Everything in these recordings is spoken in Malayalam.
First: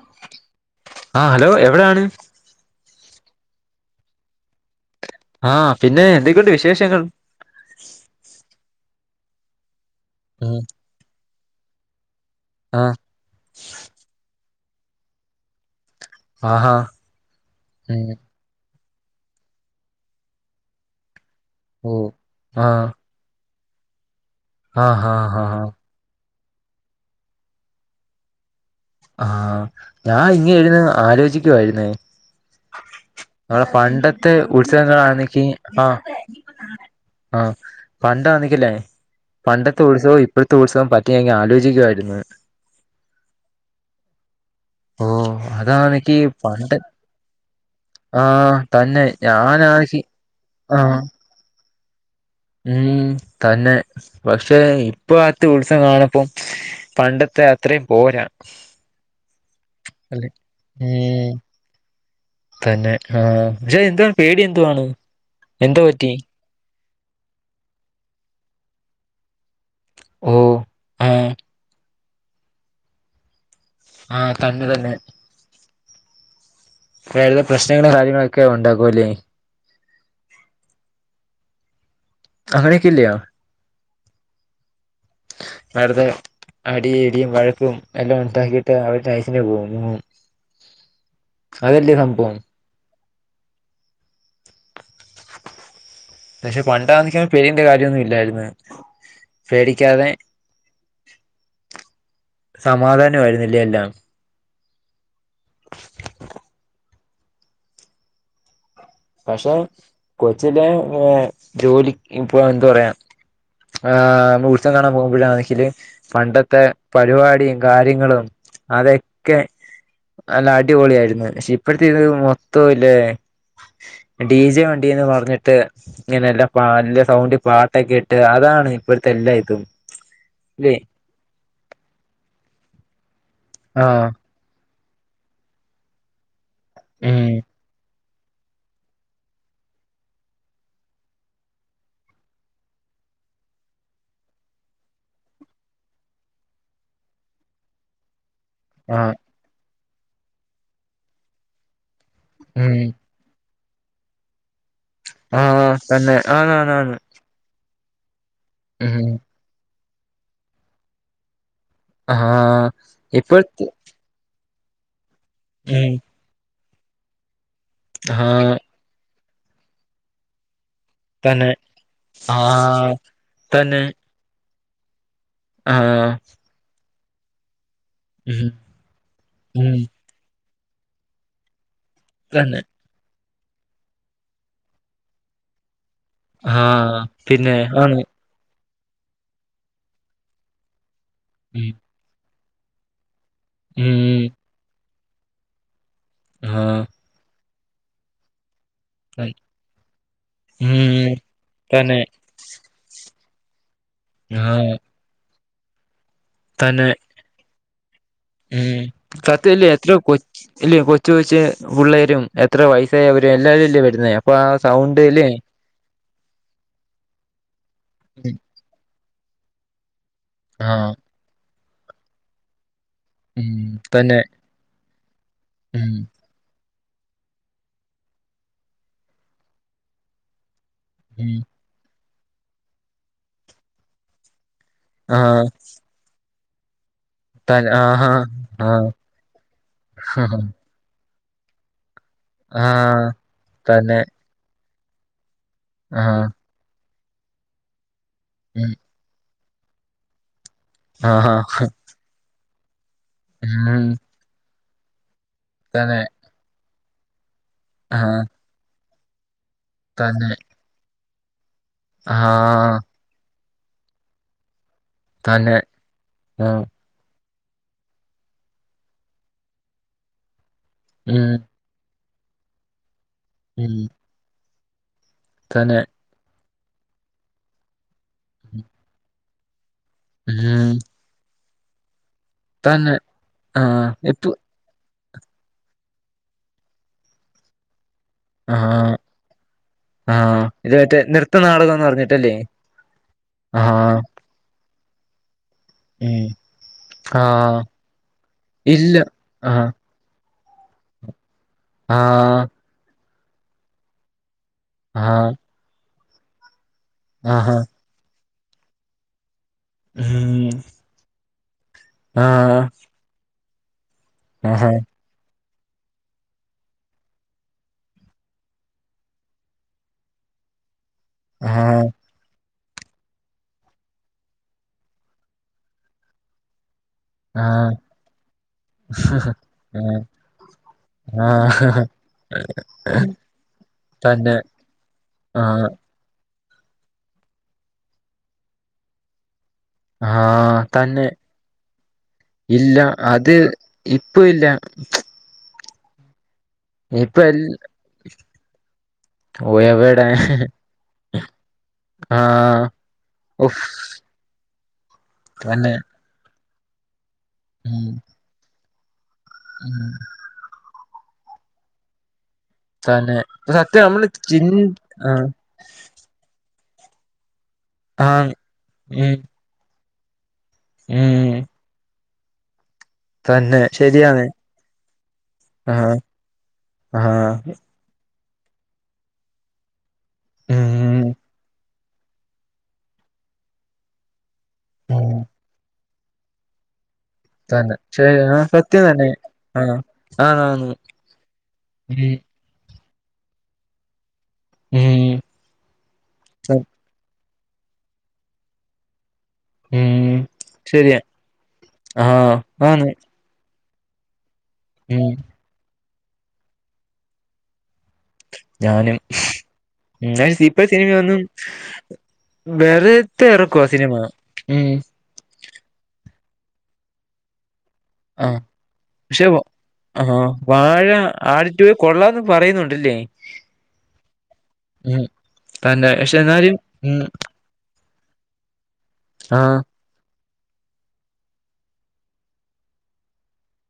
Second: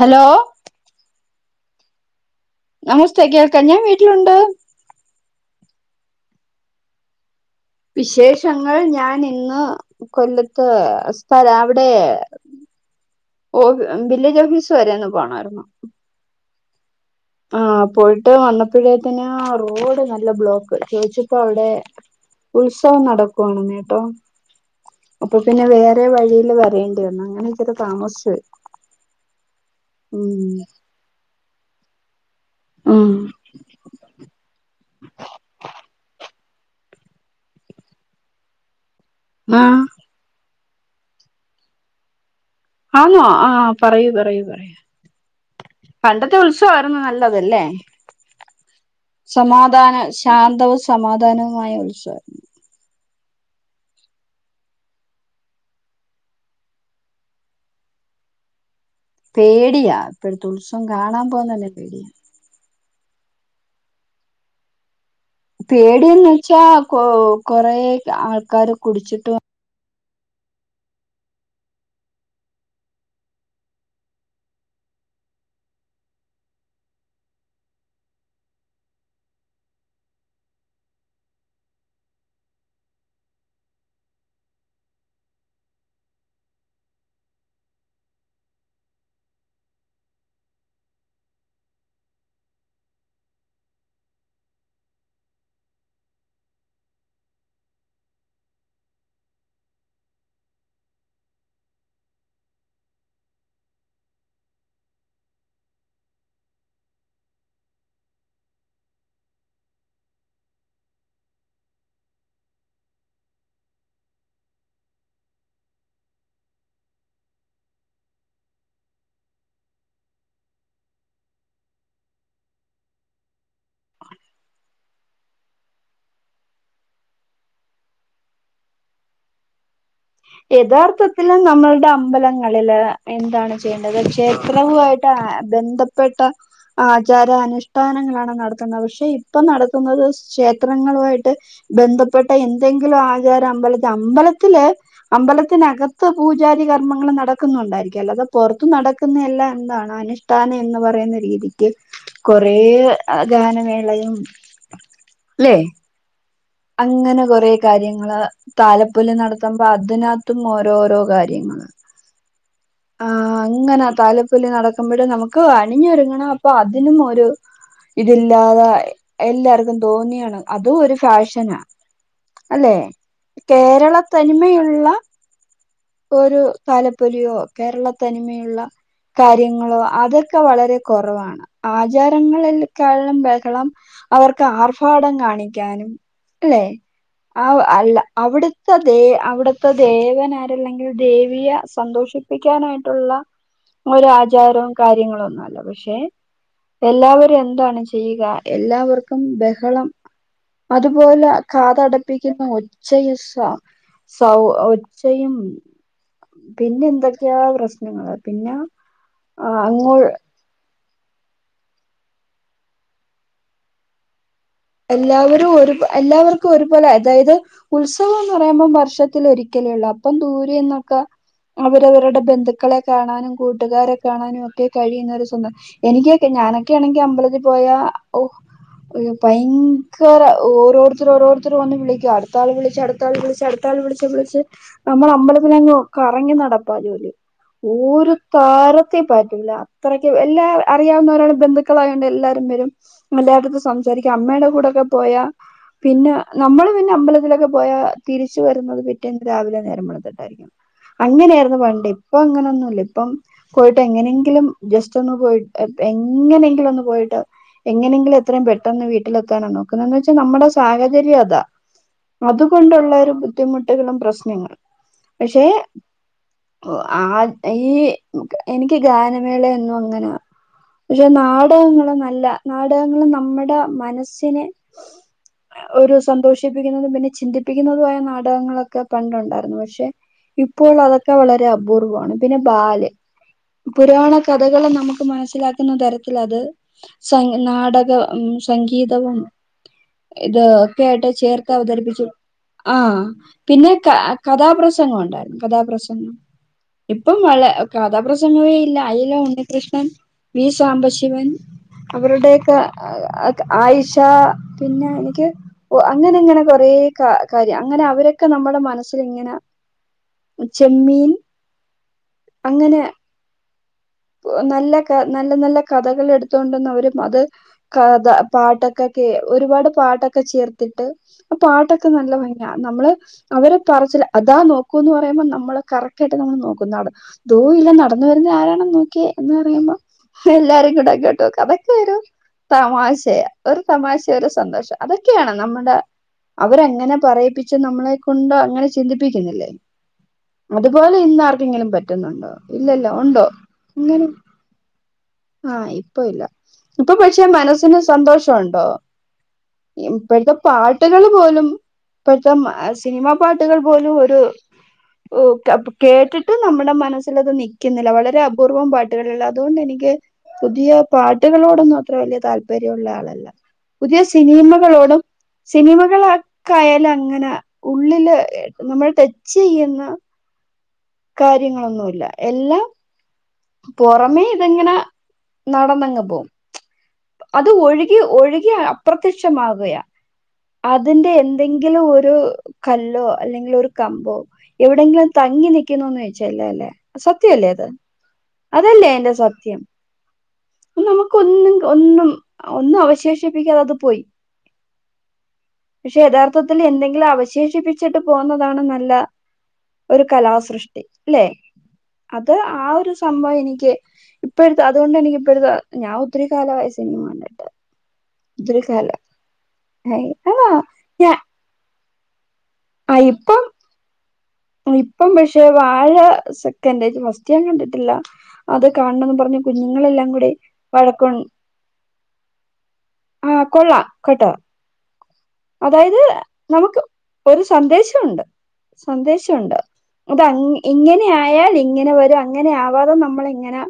ഹലോ ആഹ് ഹലോ എവിടാണ് നമസ്തേ കേൾക്കാം ഞാൻ വീട്ടിലുണ്ട് ആഹ് പിന്നെ എന്തൊക്കെയുണ്ട് വിശേഷങ്ങൾ വിശേഷങ്ങൾ ഞാൻ ഇന്ന് ഉം കൊല്ലത്ത് സ്ഥല അവിടെ ആഹ് ഓഹ് വില്ലേജ് ഓഫീസ് വരെയൊന്ന് പോണാർന്നു ആഹാ ആഹ് ഉം പോയിട്ട് വന്നപ്പഴേത്തിന് റോഡ് നല്ല ബ്ലോക്ക് ചോയ്ച്ച് പ്പൊ അവിടെ ഓ ആ ഉത്സവം നടക്കുവാണ്നേട്ടോ ആ ഹാ അപ്പൊ ഹാ പിന്നെ വേറെ വേറെ വഴിയിൽ വരേണ്ടി വന്നു അങ്ങനെ ഇച്ചിരി താമസിച്ച് പോയി ആഹ് ഞാ ഇങ്ങനെ ഇരുന്നു ആലോചിക്കുവായിരുന്നേ ഉം ആഹ് പണ്ടത്തെ ഉത്സവങ്ങളാണെങ്കി ആഹ് ആഹ് പണ്ടാനെങ്കിലെ ആ പണ്ടത്തെ ഉത്സവം ഇപ്പോഴത്തെ ഉത്സവം പറ്റി അങ് ആലോചിക്കുവായിരുന്ന് ആന്നോ ആഹ് പറയൂ പറയൂ പറയൂ ഓ അതാണെങ്കി പണ്ടത്തെ പണ്ട് ഉത്സവായിരുന്നു നല്ലതല്ലേ ആ തന്നെ സമാധാന ഞാനാണെങ്കി ആ ശാന്തവും സമാധാനവുമായ ഉത്സവം ഉം തന്നെ പക്ഷെ ഇപ്പൊ അത്ത ഉത്സവം കാണപ്പം പണ്ടത്തെ അത്രയും പോരാ പേടിയാ അല്ലെ ഇപ്പഴത്തെ ഉത്സവം കാണാൻ ഉം പോവാൻ തന്നെ പേടിയ തന്നെ ആഹ് പക്ഷെ എന്തുവാ പേടി എന്തുവാണ് എന്താ പറ്റി പേടിയന്ന് വെച്ചാ കൊ കൊറേ ആൾക്കാാര് കുടിച്ചിട്ട് വന്ന് ഓഹ് ആഹ് ആഹ് തന്നെ തന്നെ വേറതെ പ്രശ്നങ്ങളും കാര്യങ്ങളൊക്കെ ഉണ്ടാക്കും അല്ലേ അങ്ങനെക്കെ ഇല്ലിയോ [inaudible] നേരത്തെ അടിയും ഇടിയും വഴക്കും എല്ലാം ഉണ്ടാക്കിയിട്ട് അവര് നൈസിന് പോകും അതെല്ലേ സംഭവം പക്ഷെ പണ്ടാന്നെങ്കി പേരിന്റെ കാര്യോന്നും ഇല്ലായിന്ന് പേടിക്കാതെ സമാധാനമായിരുന്നില്ലേ എല്ലാം പക്ഷെ കൊച്ചിലെ ജോലി ഇപ്പൊ എന്താ പറയാ ആഹ് ഉൽസവാം കാണാൻ പോകുമ്പഴാണെങ്കില് പണ്ടത്തെ പരിപാടിയും കാര്യങ്ങളും അതൊക്കെ അല്ല അടിപൊളി ആയിരുന്നു പക്ഷെ ഇപ്പഴത്തെ ഇത് മൊത്തവും ഇല്ലേ ഡി ജെ വണ്ടിന്ന് പറഞ്ഞിട്ട് ഇങനെല്ല വല്യ സൗണ്ട്ൽ പാട്ടൊക്കെ ഇട്ട് അതാണ് ഇപ്പഴത്തെ എല്ലാ ഇതും ഇല്ലേ യഥാർത്ഥത്തില് നമ്മളുടെ അമ്പലങ്ങളില് എന്താണ് ചെയ്യേണ്ടത് ആഹ് ക്ഷേത്രവുമായി ട്ട് ബന്ധപ്പെട്ട ആചാര ഉം അനുഷ്ഠാനങ്ങളാണ് നട ക്കുന്നത് പക്ഷെ ഇപ്പൊ നടക്കുന്നത് ക്ഷേത്രങ്ങളുവായിട്ട് ബന്ധപ്പെട്ട എന്തെങ്കിലും ആചാരം അമ്പലത്തില് അമ്പലത്തില് അമ്പലത്തിനകത്ത് പൂജാരി കർമ്മങ്ങൾ നടക്കുന്നുണ്ടായിരിക്കും അല്ല അത പുറത്ത ആഹ് നടക്കുന്ന എല്ലാം എന്താണ് അനുഷ്ഠാനം എന്ന് പറയുന്ന രീതിക്ക് കൊറേ ഉം [unintelligible] ഗാനമേളയും ല്ലെ ആഹ തന്നെ ആണ ആണ് അങ്ങനെ കൊറെ കാര്യങ്ങള് ഉം താലപ്പൊല് നടത്തുമ്പോ അതിനക ത്തും ഓരോരോ കാര്യങ്ങ ആഹ് ആഹ ഇപ്പോഴത്തെ അങ്ങനെ തല്പ്പ ലി നടക്കുമ്പോഴേ നമുക്ക് ഉം അണഞ്ഞൊരുങ്ങണം അപ്പൊ അതിനും ഒരു ആഹ് ഇതില്ലാതെ എല്ലാർക്കും തോന്നിയാണ് അതും ഒരു തന്നെ ഫാഷനാ അല്ലെ ആഹ് തന്നെ കേരള തനിമയുള്ള ആഹ് ഒരു തലപ്പൊലിയോ കേരള ഉം തനിമയുള്ള ഉം കാര്യങ്ങളോ അതൊക്കെ വളരെ കുറവാണ് ആചാരങ്ങളിൽ തന്നെ കളിലും ബഹളം അവർക്ക് ആർഭാടം കാണിക്കാനും അല്ലെ ആഹ് ആഹ പിന്നെ അല്ല ആണ് അവിടുത്തെ ദേ അവിടുത്തെ ദേവൻരല്ലെങ്കിൽ ദേവിയെ സന്തോഷിക്ക കണിക്കാനായിട്ടുള്ള ഒരു ആചാരവും കാര്യങ്ങളും ഒന്നുംല്ല പക്ഷെ എല്ലാവരും എന്താണ് ചെയ്യുക എല്ലാവർക്കും ബഹളം തുപല തന്നെ കാതടപ്പിക്ക ഒച്ചയും സ സൗ ആ ഒച്ചയും തന്നെ പിന്നെ എന്തൊക്കെയാ പ്രശ്നങ്ങള് പിന്നെ അങ്ങോൾ ഇല്ല കൊച്ചു കൊച്ച് പുള്ളേരും എത്ര വയസ്സായ അവരും എല്ലാവരും ഇല്ലേ വരുന്ന അപ്പൊ ആഹ സൗണ്ട് ഇല്ല എല്ലാവരും ഒരു എല്ലാവർക്കും ഒരുപോല അതായത് ഉത്സവ [inaudible] മ്പോ വർഷത്തിലൊരിക്കലേയുള്ളൂ അപ്പം ആ ദൂരേന്നൊക്കെ അവരവരുടെ ബന്ധുക്കളെ കാണാനും ഉം കൂട്ടുകാരെ തന്നെ കാണാനും ഒക്കെ കഴിയുന്നൊരു സ്വന്തം ഉം എനിക്കൊക്കെ ഞാനൊക്കെ ക്കേണെങ്കി അമ്പലത്തി പോയാ ഓ ഭയങ്കര ഓരോരുത്ത ഉം ത്തരോരുത്തര് വന്നു വിളിക്കുവാ അടുത്താള് വിളിച്ച് അടുത്താള് വിളിച്ച് അടുതാള് വിളച്ച് വിളച്ച് ആ നമ്മളമ്പത്തിലത്തിലങ് കറങ്ങി നടപ്പാ ജോലി തൻ ആഹാ ഓരു ആ തരത്തി പറ്റൂല അത്രക്ക് ആ എല്ലാ അറിയാവുന്ന ഒരാൾ ബന്ധുക്കളായോണ്ട് എല്ലാരും ആ, വരും എല്ലാരുടത്ത് സം തന്നെ അമ്മയുടെ കൂടെക്കെ പോയാ ആ പിന്നെ നമ്മള് പിന്നെ അമ്പലത്തിലൊക്കെ പോയാ തിരിച്ച് ഉം വരുന്നത് പിറ്റേന്ന് രാവിലെ നേരം വെളുത്തിട്ടായിരിക്കും ആഹാ അങ്ങനെയായിരുന്നു പണ്ട് ഇപ്പൊ അങ്ങനൊന്നുല്ല ഇപ്പം ഉം പോയിട്ടെങ്ങനെങ്കിലും ജസ്റ്റ് ഒന്ന് പോയി എ തന്നെ എങ്ങനെങ്കിലും ഒന്ന് പോയിട്ട് ആ എങ്ങനെങ്കിലു എത്രയും പെട്ടെന്ന് വീട്ടിലെത്താനാ നോക്കുന്നത് എന്ന് വെച്ചാ തന്നെ നമ്മടെ സാഹചര്യം അതാ ആ അതുകൊണ്ടുള്ളൊരു ബുദ്ധിമുട്ടുകളും പ്രശ്നങ്ങളും പക്ഷെ തന്നെ ആ ഊ ആഹ ഈ എനിക്ക് ഗാനമേളയൊന്നും അങ്ങനെ പക്ഷെ ഉം നാടകങ്ങള് നല്ല നാടകങ്ങള് നമ്മടെ ഉം മനസ്സിനെ തന്നെ ഒരു സന്തോഷിപ്പിക്കുന്നതും പിന്നെ ചിന്തിപ്പിക്കുന്നതുമായ നാടകങ്ങളൊക്കെ പണ്ടുണ്ടായിരുന്നു പക്ഷെ ഉം ഇപ്പോളതൊക്കെ വളരെ അപൂർവാണ് പിന്നെ ബാലെ തന്നെ ആഹ് പുരാണ എപ്പ കഥകള് നമുക്ക് മനസ്സിലാക്കുന്ന തരത്തിലത് സം നാടക ഉം ആഹ് സംഗീതവും ആഹ് ഇത് മറ്റേ ഒക്കെയായിട്ട് നൃത്ത നാടകംന്ന് ചേർത്തവതരിപ്പിച്ചു പറഞ്ഞിട്ടല്ലേ ആഹ് പിന്നെ കാ ആഹ് കഥാപ്രസംഗം ഒണ്ടായിരുന്നു കഥാപ്രസ ഉം ഇപ്പം വള ആഹ് കഥാപ്രസംഗമേയില്ല ഇല്ല അയില ആഹ് ഉണ്ണികൃഷ്ണൻ വി സാംബശിവൻ ആഹ് അവരുടെയക്കെ അ ആയിഷ പിന്നെ എനിക്ക് ആഹ് ഒഹ അങ്ങനെയങ്ങനെ കൊറേ കാ ആഹാ കാര്യം അങ്ങനെ അവരെ ക്കെ നമ്മടെ മനസ്സിലിങ്ങനെ ഉം ചെമ്മീൻ. ആഹ് അ അങ്ങനെ നല്ല ക നല്ല നല്ല കഥകളെട്ത്തോണ്ടന്ന് അവര് അത്. കഥ പാട്ടൊക്കെകേ ഒരുപാട് പാട്ടൊക്കെ ചേർത്ത്ട്ട് ആ ആഹ് പാട്ടൊക്കെ നല്ല ഭ നമ്മള് അവര് പറച്ചിലാ അതാ ന്നോക്കൂ പറയുമ്പോ നമ്മള് കറക്റ്റായിട്ട് നമ്മൾ നോക്കുന്നു അവടെ ദോ ആഹ് ഇയിലെ നടന്നു വരുന്നെ ആരാണന്ന് നോക്കിയേ എന്ന് പറയുമ്പോ. ആഹ് എല്ലാരും ഇങ്ങനാ കേട്ടെ ആഹ് കഥക്കേരും. തമാശയ ഒരു തമാഷെ ഒരു തന്നെ സന്തോഷം അതൊക്കെയാണ് ആഹ് നമ്മണ്ടെ- അവരങ്ങനെ പറയിപ്പിച്ച് നമ്മളെ കൊണ്ട് അങ്ങനെ ചിന്തിപ്പിക്കുന്നില്ലേ. ആഹ് അതുപോലെ തന്നെ ഇന്നാർക്കെങ്കിലും പറ്റുന്നുണ്ടോ ഇല്ലല്ലോ ഉണ്ടോ? ഇപ്പൊവില്ല ച്ച് ഉം ഇപ്പ ഇല്ല ഇപ്പ ട്ട്പഷെ എൽ മനസ്സിന് സന്തോഷോണ്ടോ? ഇമ് എവടെ ഇപ്പഴ്ത്തെ പാട്ട്കള് പോലും- ഇപ്പഴത്തം ആഹ് അ സിനിമാ പാട്ട്കൾ ഉഫ് പോലും ഒരു- ഓ ക ട്ട് തന്നെ കേട്ട്ട്ട് നമ്മുടെ മനസ്സിലത് ഉം നിക്കുന്നില്ല വളരെ അപൂർവ്വം പാട്ട്കള്ള- ഉം അതോണ്ടെനിക്ക് പുതിയ പാട്ടുകളോടൊന്നും അത്ര വല്യ താൽ പര്യവുള്ള തന്നെ ആളല്ല സത്യം പുതിയ നമ്മള് ചിൻ സിനിമകളോടും, ആഹ് സിനിമകളൊക്കായാ ലങ്ങനെ ഉള്ളില് ആഹ് ഇങ്ങനെ ഉം ട്ടെച്ചെയ്യുന്ന. ഉം കാര്യങ്ങളൊന്നുല്ല എല്ലാ- തന്നെ ശരിയാണ് പൊറമേ ഇതങ്ങനെ ആഹ് നടന്നങ്ങ് പോവും. അത് ആഹ് ഒഴുകി ഒഴുകി അപ്രത്യക്ഷമാവുകയാ, ഉം അതിന്റെ എന്തെങ്കി ലൊരു കല്ലോ അല്ലെങ്കിലൊരു കമ്പോ എവിടെങ്കിലും ഉം തങ്ങി ന്നിക ക്കുന്നൂ ന്നോയ്ച്ചല്ലോ ലേ. സത്യല്ലേ അത് തന്നെ ശരി ആ സത്യം അതല്ലേ തന്നെ അയ്ന്റെ സത്യം ആഹ് ആണ് ആണ് നമുക്ക് ഒന്നും ഉം ഒന്നും- ഒന്നും അവശേഷിപ്പിക്കാതെ അത് പൊയ്. ഉം പക്ഷെ യഥാർത്ഥത്തില് എന്തെങ്കിലും അവശേഷിപ്പിച്ചിട്ട് പോകുന്നതാണ് ന്നല്ല- ഒരു ഉം കലാസൃഷ്ടി ശരിയാ ല്ലെ അത് ആഹ് ആ ആണ് ഒരു സംഭവം എനിക്ക്- ഇപ്പഴ്ത്തെ അതുകൊണ്ട് ഉം എനിക്ക് ഇപ്പട് തെ ഞാ ഒത്തിരി കാലവായി സിനിമ കണ്ടിട്ട്. ഒത്തിരി ഞാനും കാലം എന്നായ് അതാ സിപൈ സിനിമ ഞാൻ ഒന്നും. വെറുത്തെ ഇപ്പം ഒരൊ കൊ സിനിമ. ഉം ഇപ്പം പക്ഷെ വാഴ സെക്കൻന്റെജ് ഫസ്റ്റ് ഞാ കണ്ടിട്ടില്ല. ആഹ് അത് കാണണംന്ന് പക്ഷെ പറഞ്ഞ് കുഞ്ഞുങ്ങളെല്ലാം കൂടി വഴക്കും. ഏ കൊള്ളാന്നും പറയുന്നുണ്ടല്ലേ. ആഹ കൊള്ളാ കെട്ടോ. ഉം തന്നെ അതായത് പക്ഷെ എന്നാലും നമുക്ക് ഉം ഒര് ഷന്ദേശുണ്ട് സന്ദേശുണ്ട്. ആഹ് ഇത് അങ്ങ് ഇങ്ങനെയായാൽ ഇങ്ങനെ വെരും അങ്ങനെയാവാതെ നമ്മളെങ്ങനെ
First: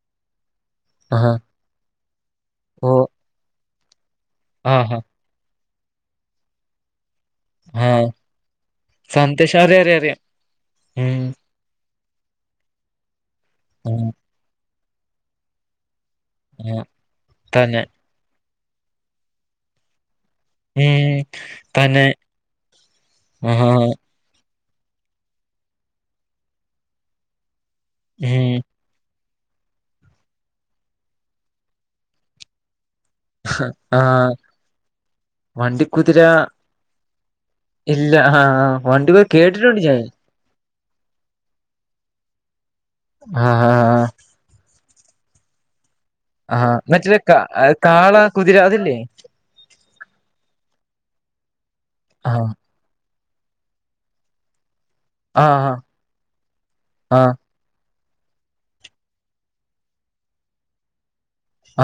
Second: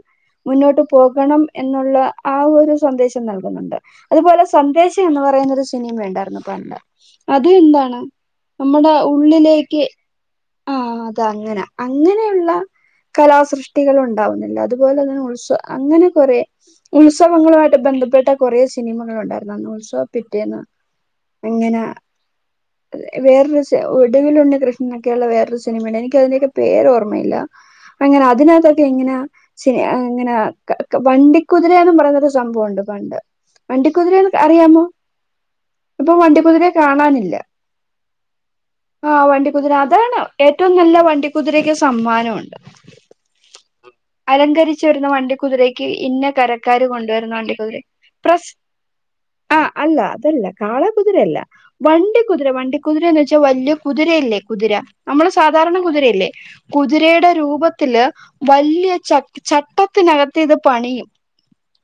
മുനോട്ട്- ആഹ് പോകണം എന്നുള്ള ആ ഒരു ഓ സന്ദേശം നൽകുന്നുണ്ട് അതുപോലെ ആഹ് സന്ദേശം എന്ന് പറയുന്നൊരു- ഞ്ഞും വേണ്ടാർന്നു പറണ്ട അതുണ്ടാണ് ആഹ് നമ്മുടെ സന്ദേശം അറിയാം ഉള്ളിലേക്ക്- അറിയാം അറിയാം ആ ഉം അതങ്ങന അങ്ങനെയുള്ള ഉം കലാസൃഷ്ടികളുണ്ടാവുന്നില്ല അത്- അത് പോലെ ഇങ്ങന ഉത്സവ അങ്ങനെ കൊറേ ഉം ഉത്സവങ്ങളുവായിട്ട് തന്നെ ബെന്ധപ്പെട്ട- കൊറേ സിനിമകളുണ്ടായിരുന്നു അന്ന് ഉത്സവ പിറ്റേന്ന്. ഏഹ് ഇങ്ങന വേറൊരു ആഹാ ചെ ഒ ഇടുവിലുണ്ണികൃഷ്ണക്കെള്ള വേറൊരു സിനിമണ്ട് എനിക്കതിന്റെക്കെ പേരോർമ്മയില്ല അങ്ങനെ ഉം അതിനാത്തൊക്കെ. എങ്ങന ചെ, എങ്ങന വണ്ടിക്കുതിരേന്ന് പറയുന്നൊരു സംഭവുണ്ട് പണ്ട്. വണ്ടിക്കുതിര ആഹ് അറിയാമോ? ഇപ്പൊ വണ്ടിക്കുതിര. വണ്ടിക്കുതിരയെ കാണാനില്ല ഇല്ല ഹ ആ വണ്ടിക്കുതിര കേട്ടിട്ടുണ്ട് ഞാൻ. ഏറ്റവും നല്ല വണ്ടിക്കുതിരക്ക് സമ്മാനൊണ്ട്. ആഹ ഹ. അലങ്കരിച്ച് വരുന്ന വണ്ടിക്കുതിരയ്ക്ക് ഇന്ന ആഹ് കരക്കാര് മറ്റേ കൊണ്ടുവരുന്ന കാ വണ്ടി കുതിര കാള പ്രസ് കുതിര അതില്ലേ ആ അല്ല, അതല്ല കാള കുതിരയല്ല, വണ്ടി ആഹ് കുതിര വണ്ടി. കുതിരന്ന് വെച്ചാ വല്യ കുതിരയല്ലേ കുതിര നമ്മള് ആഹ് സാധാരണ കുതിരയല്ലേ കുതിരയുടെ ആഹ് രൂപ ത്തില് വലിയ ച, ചട്ടത്തിനകത്ത് ഇത് പണിയും.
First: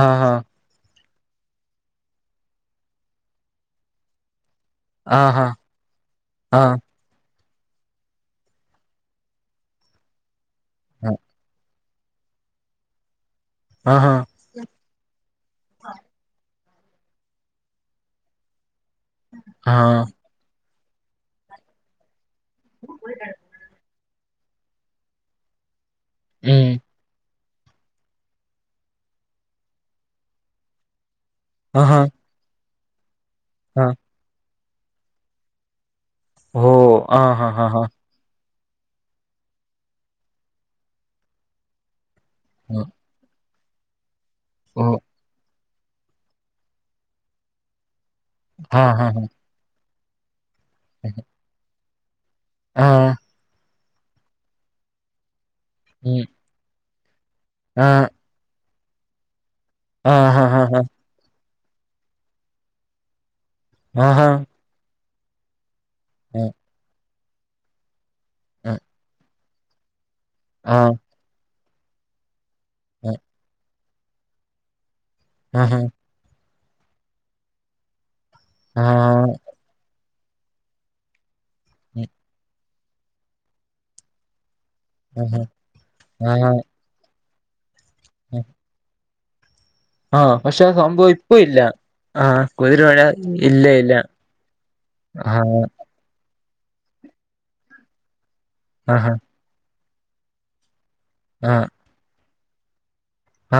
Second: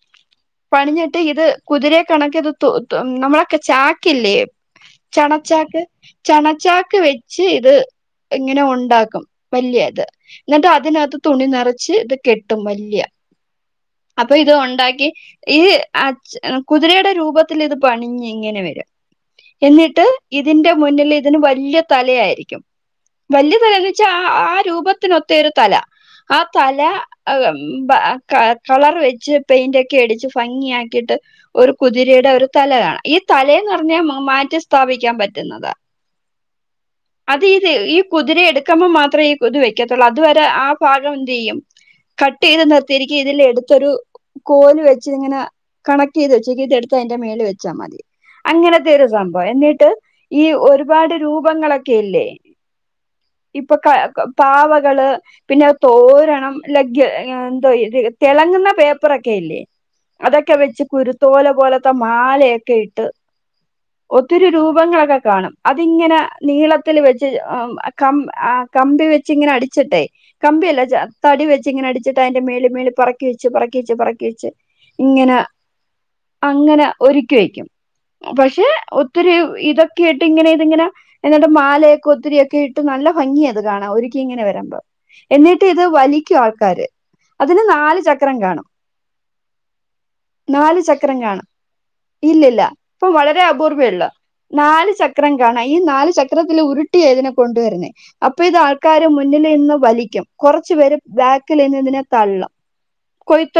ആഹ. പണിഞ്ഞിട്ട് ഇത് കുതിരയെ കണക്കിത് നമ്മളൊക്കെ ചാക്കില്ലേ. ആഹ് ചണച്ചാക്ക് ആഹ് ചണച്ചാക്ക് വെ ച്ച് ഇത് ഇങ്ങനെ ഒണ്ടാക്കും. വലിയ ഇത് എന്നിട്ട് അതിനത്ത് തുണി നെറ ച്ച് ഇത് കെട്ടും വല്യ. ആഹ. അപ്പൊ ഇത് ഒണ്ടാക്കി ഈ കുതിരയുടെ രൂപത്തിലിത് പണിഞ്ഞ് ഇങ്ങനെ വര. ആഹ് എന്നിട്ട് ഇതിന്റെ മുന്നില് ഇതിന് വലിയ തലയായിരിക്കും വലിയ തല ച്ച ആ രൂപത്തിനൊത്ത ഒരു തല ആ ഉം തല. കളർ വെച്ച് പെയിന്റോക്കെ അടിച്ച് ഭംഗിയാക്കിട്ട് ഒരു ആഹാ കുതിരയുടെ ഒരു തല കാണാം. ഈ ആഹ് തലെന്ന്റഞ്ഞ മാറ്റി സ്ഥാപിക്കാൻ പറ്റുന്നത. ഓ ആഹ് അത് ഇത് ആഹ് ഈ കുതിരയ എടുക്കുമ്പോ മാത്രമേ ഈ കൊതു വെക്കത്തുള്ളൂ അതുവരെ ആ ഭാഗംന്തിയ്യും കട്ട് ചെയ്ത് ആഹ് നിർത്തിരി എ ഇതില് എടുത്തൊരു കോല് ഓ വെച്ച് ഇങ്ങന. കണക്ട് ചെയ്ത് വെച്ചേക്കും. ഇതെടുത്ത് അതിന്റെ മേല് വെച്ചാ മതി അങ്ങനത്തെ ആഹ് ഒരു ആഹ് സംഭവം എന്നിട്ട്. ഈ ഒരുപാട് രൂപങ്ങളൊക്കെല്ലേ. ആഹ് ഇപ്പൊക്ക പാവകള് പിന്നെ തോ ഉം ആഹ് [unintelligible] തെളങ്ങുന്ന പേപ്പറൊക്കെല്ലേ ആഹ് അതൊക്കെ ആഹ് വെച്ച് കൊരു തോല പോലത്തെ മാലയൊക്കെ ഇട്ട് ആഹ് ഒത്തിരി രൂപങ്ങളൊക്കെ കാണും. അതിങ്ങനെ നീളത്തില് വെച്ച് കമ്പി വെച്ചിങ്ങനെ അടിച്ചിട്ടെ. കമ്പിയല്ല ആഹ് ആഹ് തടി വെച്ചിങ്ങനെ അടിച്ചിട്ട് അയ്ന്റെ മേളി, മേളി പറ പറക്കി വെച്ച്, പറക്കി വെച്ച്, പറക്കി വെച്ച് ഇങ്ങന. ആഹ. അങ്ങന ഒരുക്കി വെക്കും. പക്ഷെ ഒത്തിരി. ആഹ് ഇതൊക്കെ ഇട്ട് ഇങ്ങനെ ഇതിങ്ങനെ എന്നിട്ട് മാലയൊക്കെ ഒത്തിരിയൊക്കെ ഇ- ട്ട് നല്ല ഭംഗിയത് കാണാൻ ഒരിക്കി ഇങ്ങനെ വരുമ്പം ആഹ് എന്നിട്ട് ഇത് വലിക്കും ആഹ് ആൾക്കാര്. അതിന് നാല് ചക്രം കാണും. ആഹ് പക്ഷെ ആ സംഭവം ഇപ്പ ഇല്ല. ആഹ് ഇല്ലല്ല കുതിരമഴ പ്പം വളരെ ഇല്ല ഇല്ല അപൂർവെള്ള നാല് ചക്രം ആഹ് കാണാം ഈ നാല് ചക്ര ത്തിലുരുട്ടിയതിനെ കൊണ്ടുവരുന്നേ. അപ്പൊ ഇത് ആൾക്കാര് ആഹ് മുന്നിൽ ഇന്ന് വലിക്കും കുറച്ചു പേര്. ആഹ് ബാക്കിലിന്ന്തിനെ തള്ളും.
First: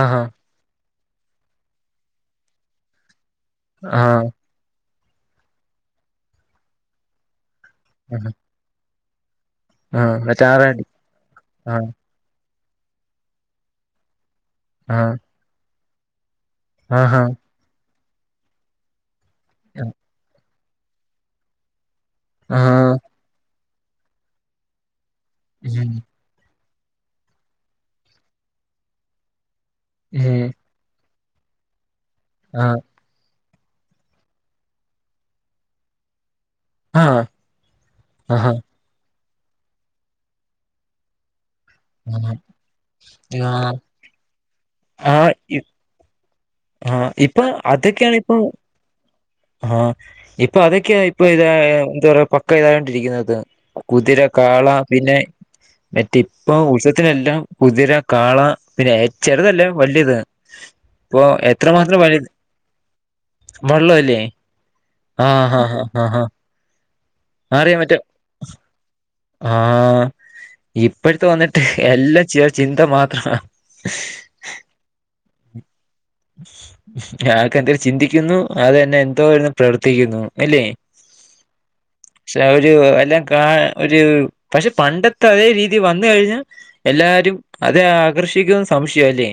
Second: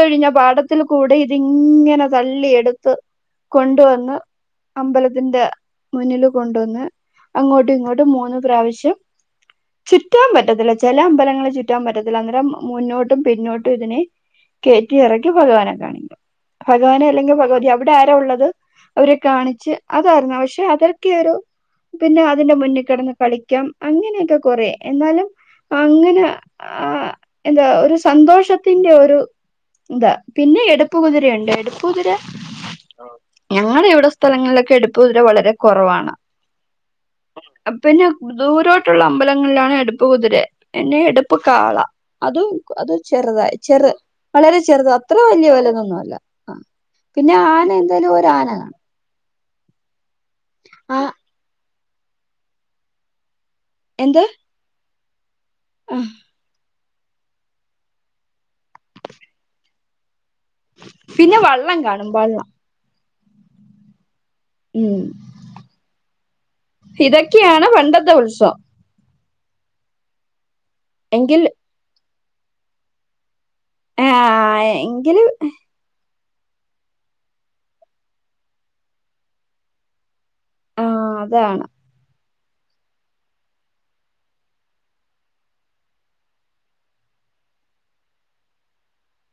ആഹ് പാടത്തിൽ കൂടെ ഇതിങ്ങനെ തള്ളിയെടുത്ത്. കൊണ്ടുവന്ന് ആഹ് അമ്പലത്തിന്റെ മുന്നില് കൊണ്ടുവന്ന് അങ്ങോട്ടും ഇങ്ങോട്ട് ട്ടും മൂന്ന് പ്രാവശ്യം ആഹ് ചുറ്റാൻ മറ്റേ പറ്റത്തില്ല ആറാടി ചെല അമ്പലങ്ങളെ ചുറ്റാൻ ആഹ് പറ്റത്തില്ല അന്നെരം മുന്നോട്ടും പിന്നോട്ടും ഇതിനെ ആഹ് കേറ്റിയിറക്കി ഭഗവാനെ കാണിക്കും ഭഗവാനെ ആഹാ അല്ലെങ്കിൽ ഭഗവതി അവിടെ ആരാ ഉള്ളത്? അവരെ കാണിച്ച് അതായിരുന്നു പക്ഷെ അതൊക്കെയൊരു പിന്നെ അതിന്റെ മുന്നിൽ ആഹ് കിടന്ന് കളിക്കാം അങ്ങനെയൊക്കെ കൊറേ എന്നാലും ഉം അങ്ങനാ ആ എന്താ ഒരു സന്തോഷത്തിന്റെ ഒരു എന്താ ഉം പിന്നെ എട് - പ്പുതിരണ്ട് എടുപ്പുതിരാ. ആഹ് ഞങ്ങടെ ഇവിടെ സ്ഥലങ്ങളിലൊക്കെ എടുപ്പ് കുതിര വളരെ കുറവാണ്. ആഹ് അപിന്നെ ആഹാ ദൂരോട്ട് - ട്ടുള്ള അമ്പലങ്ങലിലാണ് എടുപ്പ് കുതിര പിന്നെ എടുപ്പ് കാള. ആഹ് അതും അത് ചെറുതായി ആഹ് ചെറ വളരെ ചെറുത അത്ര വലിയ വലുതൊന്നുല്ല. ആ ആഹ് പിന്നെ ഇപ്പൊ ആന എന്തായാലും അതൊക്കെയാണ് ഇപ്പൊ ഒരാന കാണും. ആഹ് ഇപ്പൊ അതൊക്കെയ ആ ഇപ്പൊ ഇതാ ന്താ പറയാ പക്ക ഇതായ്ട്ടിരിക്ക്‌ന്നത്. കുതിര എന്ത് കാള പിന്നെ ആ, മറ്റേ ഇപ്പൊ ഉത്സവത്തിനെല്ലാം കുതിര കാള പിന്നെഏ ചെറുതല്ല വലിയത് ഇപ്പൊ പിന്നെ എത്ര വള്ളം മാത്രം കാണും വലി വള്ളം വള്ളം അല്ലേ ഉം ആഹ് അഹ അഹ ഇതൊക്കെയാണ് പണ്ടത്തെ ഉത്സവം ആഹ് ഇപ്പോഴത്തെ എങ്കിലും വന്നിട്ട് എല്ലാം ചിന്ത മാത്രവാ. ആ ആ എങ്കിലും ആൾക്കാരെന്തേങ്കിലും ചിന്തിക്കുന്നു അത് തന്നെ എന്തോ വരുന്നു പ്രവർത്തിക്കുന്നു. അല്ലേ ആഹ് അതാണ് പക്ഷെ ഒരു എല്ലാം കാ- ഒരു പക്ഷെ പണ്ടത്തെ അതേ രീതി വന്ന് കഴിഞ്ഞാ എല്ലാരും അതെ ആകർഷിക്കുന്ന് സംശയല്ലേ?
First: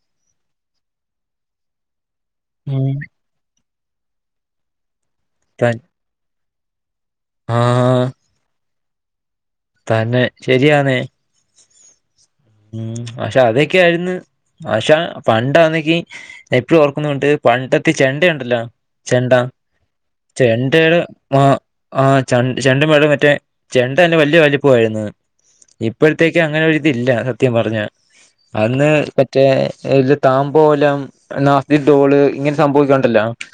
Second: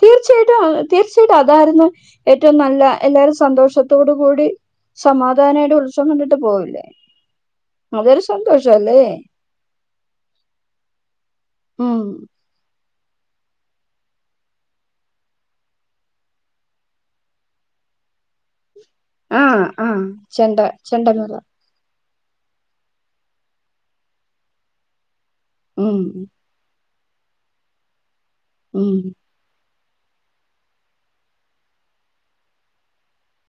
തീർച്ചയായിട്ടും തീർച്ചയായിട്ടും അതായിരുന്നു ഏറ്റവും നല്ല ഉം എല്ലാരും സന്തോഷ- ത്തോട്കൂടി ത സമാധാനായ്ട്ട് ഉത്സവം കണ്ടിട്ട് പോവില്ലേ. ആഹ് അതൊരു സന്തോഷ അല്ലേ. തന്നെ ശരിയാന്നേ ഉംഹ് ഉം പക്ഷെ അതൊക്കെയായിര്ന്ന്. പഷാ പണ്ടാന്നെങ്കി പ്പഴും ഓർക്കുന്നുണ്ട് പണ്ടത്തെ ചെണ്ട ഉണ്ടല്ലോ? ചെണ്ടാ ആഹ് ആഹ് ചെണ്ട ചെണ്ടയുടെ മ ചെണ്ടമേളം ആ ച ചെണ്ട മേടം മറ്റേ ചെണ്ട തന്നെ വല്ല്യ വലിപ്പം ആയിര്ന്ന്. ഉം ഇപ്പോഴത്തേക്ക് അങ്ങനെ ഒരിതില്ല സത്യം പറഞ്ഞ അന്ന് ഉം മറ്റേ ഇല് താമ്പോലം നാസ് ഡോള് ഇങ്ങനെ സംഭവക്കണ്ടല്ലോ